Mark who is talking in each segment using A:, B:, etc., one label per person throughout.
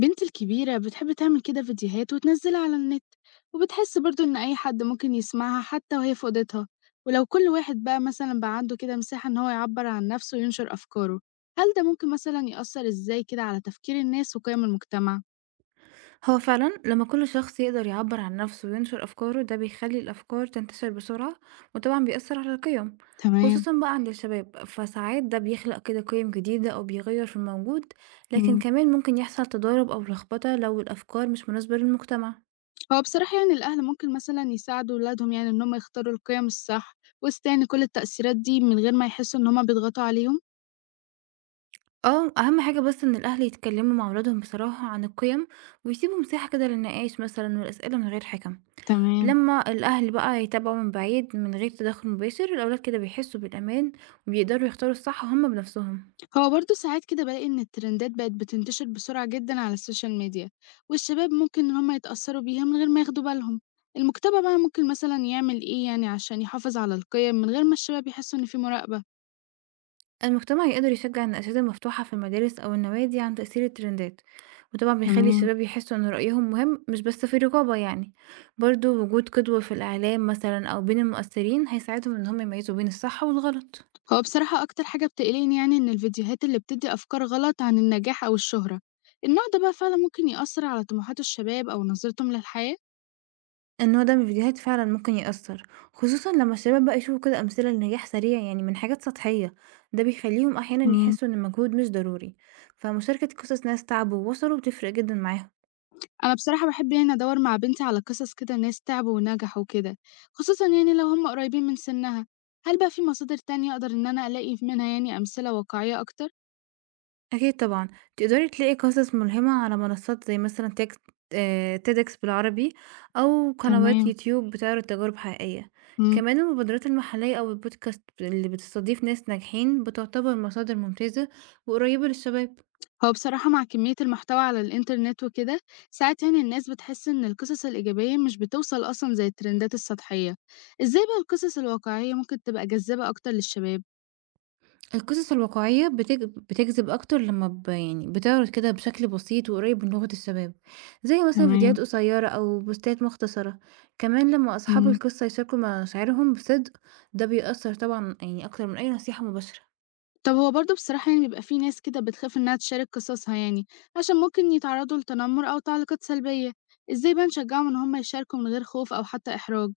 A: بنتي الكبيرة بتحب تعمل كده فيديوهات وتنزلها على النت وبتحس برضو إن أي حد ممكن يسمعها حتى وهي في أوضتها ولو كل واحد بقى مثلا بقى عنده كده مساحة إن هو يعبر عن نفسه وينشر أفكاره هل ده ممكن مثلا يأثر إزاي كده على تفكير الناس وقيم المجتمع؟
B: هو فعلا لما كل شخص يقدر يعبر عن نفسه وينشر أفكاره ده بيخلي الأفكار تنتشر بسرعة وطبعا بيأثر على القيم
A: تمام.
B: خصوصا بقى عند الشباب فساعات ده بيخلق كده قيم جديدة أو بيغير في الموجود لكن
A: مم.
B: كمان ممكن يحصل تضارب أو لخبطة لو الأفكار مش مناسبة للمجتمع.
A: هو بصراحة يعني الأهل ممكن مثلا يساعدوا ولادهم يعني إن هم يختاروا القيم الصح وسط يعني كل التأثيرات دي من غير ما يحسوا إن هما بيضغطوا عليهم.
B: اه، أهم حاجة بس إن الأهل يتكلموا مع أولادهم بصراحة عن القيم ويسيبوا مساحة كده للنقاش مثلا والأسئلة من غير حكم.
A: تمام.
B: لمّا الأهل بقى يتابعوا من بعيد من غير تدخُّل مباشر، الأولاد كده بيحسّوا بالأمان وبيقدروا يختاروا الصح هُم بنفسهم.
A: هو برضه ساعات كده بلاقي إن الترندات بقت بتنتشر بسرعة جدا على السوشيال ميديا والشباب ممكن إن هما يتأثروا بيها من غير ما ياخدوا بالهم. المجتمع بقى ممكن مثلا يعمل إيه يعني عشان يحافظ على القيم من غير ما الشباب يحسوا إن في مراقبة؟
B: المجتمع يقدر يشجّع النشاطات المفتوحة في المدارس أو النوادي عن تأثير الترندات، وطبعًا بيخلّي
A: تمام.
B: الشباب يحسّوا إن رأيهم مهم مش بس في رقابة يعني. برضه وجود قدوة في الإعلام مثلًا أو بين المؤثّرين هيساعدهم إن هُم يميّزوا بين الصح والغلط.
A: هو بصراحة أكتر حاجة بتقلقني يعني إن الفيديوهات اللي بتدي أفكار غلط عن النجاح أو الشهرة، النوع ده بقى فعلا ممكن يأثر على طموحات الشباب أو نظرتهم للحياة.
B: النوع ده من الفيديوهات فعلًا ممكن يأثّر، خصوصًا لمّا الشباب بقى يشوفوا كده أمثلة لنجاح سريع يعني من حاجات سطحية، ده بيخلّيهم أحيانًا يحسّوا إن المجهود مش ضروري، فمشاركة قصص ناس تعبوا ووصلوا بتفرق جدًا معاهم.
A: أنا بصراحة باحب يعني أدوّر مع بنتي على قصص كده ناس تعبوا ونجحوا وكده، خصوصًا يعني لو هم قريبين من سنها. هل بقى في مصادر تانية أقدر إن أنا ألاقي منها يعني أمثلة واقعية أكتر؟
B: أكيد طبعًا، تقدري تلاقي قصص ملهمة على منصات زي مثلًا تيك TEDx بالعربي أو قنوات
A: تمام،
B: يوتيوب بتعرض تجارب حقيقية.
A: إمم.
B: كمان المبادرات المحلية أو البودكاست اللي بتستضيف ناس ناجحين بتعتبر مصادر ممتازة وقريبة للشباب.
A: هو بصراحة مع كمية المحتوى على الإنترنت وكده، ساعات يعني الناس بتحس إن القصص الإيجابية مش بتوصل أصلًا زي الترندات السطحية. إزاي بقى القصص الواقعية ممكن تبقى جذابة أكتر للشباب؟
B: القصص الواقعية بتجذب أكتر لما يعني بتعرض كده بشكل بسيط وقريب من لغة الشباب زي مثلا
A: تمام،
B: فيديوهات قصيرة أو بوستات مختصرة. كمان لما أصحاب
A: إمم.
B: القصة يشاركوا مشاعرهم بصدق ده بيأثر طبعا يعني أكتر من أي نصيحة مباشرة.
A: طب هو برضه بصراحة يعني بيبقى في ناس كده بتخاف إنها تشارك قصصها يعني عشان ممكن يتعرضوا لتنمر أو تعليقات سلبية، إزاي بقى نشجعهم إن هم يشاركوا من غير خوف أو حتى إحراج؟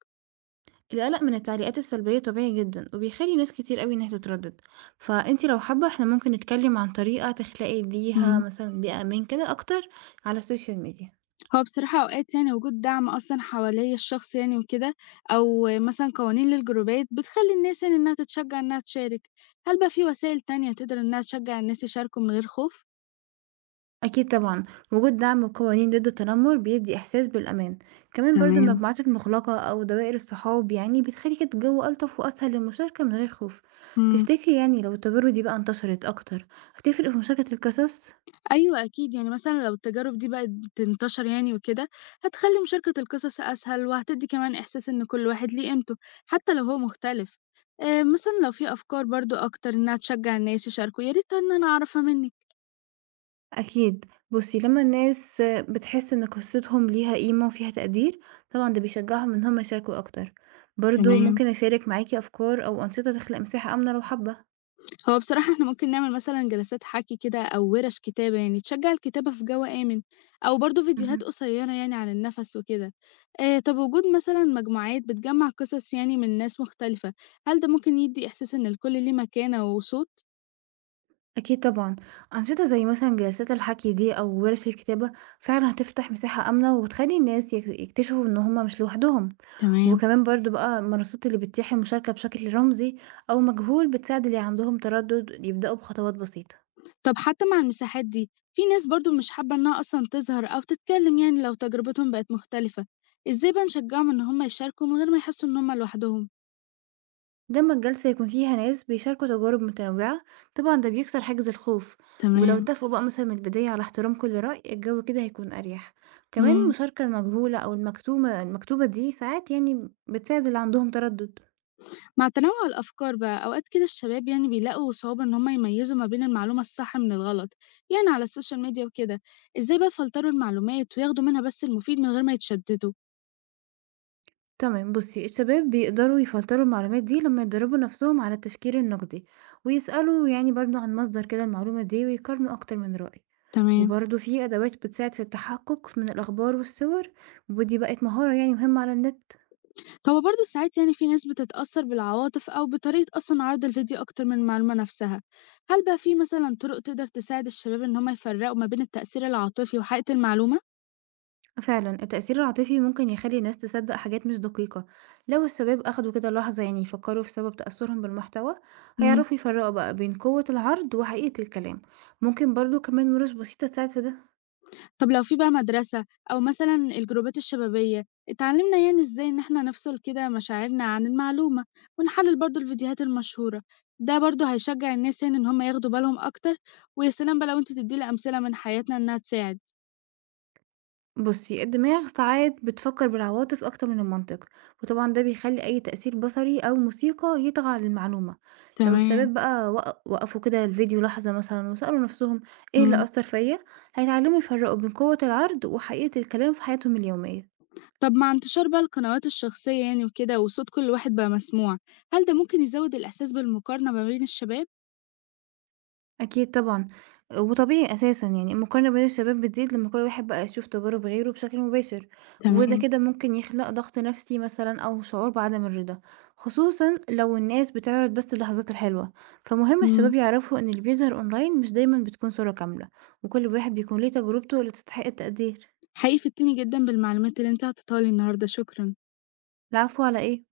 B: القلق من التعليقات السلبية طبيعي جدا وبيخلي ناس كتير قوي إنها تتردد، فأنتي لو حابة احنا ممكن نتكلم عن طريقة تخلقي ليها
A: مم.
B: مثلا بيئة أمان كده أكتر على السوشيال ميديا.
A: هو بصراحة أوقات يعني وجود دعم أصلا حوالي الشخص يعني وكده أو مثلا قوانين للجروبات بتخلي الناس يعني إنها تتشجع إنها تشارك، هل بقى في وسائل تانية تقدر إنها تشجع الناس يشاركوا من غير خوف؟
B: أكيد طبعًا، وجود دعم وقوانين ضد التنمر بيدّي إحساس بالأمان، كمان برضه
A: تمام.
B: المجموعات المغلقة أو دوائر الصحاب يعني بتخلي كده الجو ألطف وأسهل للمشاركة من غير خوف.
A: مم.
B: تفتكري يعني لو التجارب دي بقى انتشرت أكتر، هتفرق في مشاركة القصص؟
A: أيوه أكيد، يعني مثلًا لو التجارب دي بقت بتنتشر يعني وكده، هتخلّي مشاركة القصص أسهل، وهتدّي كمان إحساس إن كل واحد ليه قيمته، حتى لو هو مختلف. مثلًا لو في أفكار برضه أكتر إنها تشجّع الناس يشاركوا، يا ريت إن أنا أعرفها منِّك.
B: أكيد، بُصّي لمّا الناس بتحس إن قصتهم ليها قيمة وفيها تقدير، طبعًا ده بيشجعهم إن هُم يشاركوا أكتر. برضه
A: تمام.
B: ممكن أشارك معاكِ أفكار أو أنشطة تخلق مساحة آمنة لو حابة.
A: هو بصراحة إحنا ممكن نعمل مثلًا جلسات حَكي كده أو وِرَش كتابة يعني تشجّع الكتابة في جو آمن، أو برضه فيديوهات
B: اهم.
A: قصيّرة يعني عن النَفَس وكده. طَب وجود مثلًا مجموعات بتجمّع قصص يعني من ناس مختلفة، هل ده ممكن يدّي إحساس إن الكل ليه مكانة وصوت؟
B: أكيد طبعًا، أنشطة زي مثلًا جلسات الحكي دي أو ورش الكتابة فعلًا هتفتح مساحة آمنة وتخلّي الناس يكتشفوا إن هم مش لوحدهم،
A: تمام.
B: وكمان برضه بقى المنصات اللي بتتيح المشاركة بشكل رمزي أو مجهول بتساعد اللي عندهم تردد يبدأوا بخطوات بسيطة.
A: طَب حتى مع المساحات دي، في ناس برضه مش حابة إنها أصلًا تظهر أو تتكلّم يعني لو تجربتهم بقت مختلفة، إزاي بقى نشجّعهم إن هم يشاركوا من غير ما يحسّوا إن هم لوحدهم؟
B: لمّا الجلسة يكون فيها ناس بيشاركوا تجارب متنوعة طبعًا ده بيكسر حاجز الخوف، ولو
A: تمام.
B: اتفقوا بقى مثلًا من البداية على احترام كل رأي الجو كده هيكون أريح، كمان
A: إمم.
B: المشاركة المجهولة أو المكتومة المكتوبة دي ساعات يعني بتساعد اللي عندهم تردد.
A: مع تنوع الأفكار بقى أوقات كده الشباب يعني بيلاقوا صعوبة إن هما يميزوا ما بين المعلومة الصح من الغلط، يعني على السوشيال ميديا وكده، إزاي بقى يفلتروا المعلومات وياخدوا منها بس المفيد من غير ما يتشددوا؟
B: تمام بُصّي، الشباب بيقدروا يفلتروا المعلومات دي لمّا يدربوا نفسهم على التفكير النقدي، ويسألوا يعني برضه عن مصدر كده المعلومة دي ويقارنوا أكتر من رأي،
A: تمام.
B: وبرضه في أدوات بتساعد في التحقق من الأخبار والصور، ودي بقت مهارة يعني مهمة على النت.
A: هو برضه ساعات يعني في ناس بتتأثر بالعواطف أو بطريقة أصلا عرض الفيديو أكتر من المعلومة نفسها، هل بقى في مثلا طرق تقدر تساعد الشباب إن هما يفرقوا ما بين التأثير العاطفي وحقيقة المعلومة؟
B: فعلًا التأثير العاطفي ممكن يخلي الناس تصدق حاجات مش دقيقة، لو الشباب أخدوا كده لحظة يعني يفكروا في سبب تأثرهم بالمحتوى، هيعرفوا يفرقوا بقى بين قوة العرض وحقيقة الكلام. ممكن برضه كمان ورش بسيطة تساعد في ده.
A: طب لو في بقى مدرسة أو مثلًا الجروبات الشبابية، اتعلمنا يعني إزاي إن إحنا نفصل كده مشاعرنا عن المعلومة، ونحلل برضه الفيديوهات المشهورة، ده برضه هيشجع الناس يعني إن هم ياخدوا بالهم أكتر، ويا سلام بقى لو أنتِ تدّي لي أمثلة من حياتنا إنها تساعد.
B: بُصّي، الدماغ ساعات بتفكر بالعواطف أكتر من المنطق، وطبعًا ده بيخلّي أي تأثير بصري أو موسيقى يطغى على المعلومة. لو
A: تمام،
B: الشباب بقى وقفوا كده الفيديو لحظة مثلًا وسألوا نفسهم إيه اللي
A: إمم.
B: أثّر فيّا، هيتعلموا يفرّقوا بين قوة العرض وحقيقة الكلام في حياتهم اليومية.
A: طب مع انتشار بقى القنوات الشخصية يعني وكده وصوت كل واحد بقى مسموع، هل ده ممكن يزود الإحساس بالمقارنة ما بين الشباب؟
B: أكيد طبعًا، وطبيعي أساسًا يعني المقارنة بين الشباب بتزيد لمّا كل واحد بقى يشوف تجارب غيره بشكل مباشر، وده
A: تمام،
B: كده ممكن يخلق ضغط نفسي مثلًا أو شعور بعدم الرضا، خصوصًا لو الناس بتعرض بس اللحظات الحلوة، فمهم
A: إمم.
B: الشباب يعرفوا إن اللي بيظهر أونلاين مش دايمًا بتكون صورة كاملة، وكل واحد بيكون ليه تجربته اللي تستحق التقدير.
A: حقيقي فدتيني جدًا بالمعلومات اللي أنتِ عطيتها لي النهارده، شكرًا.
B: العفو على إيه؟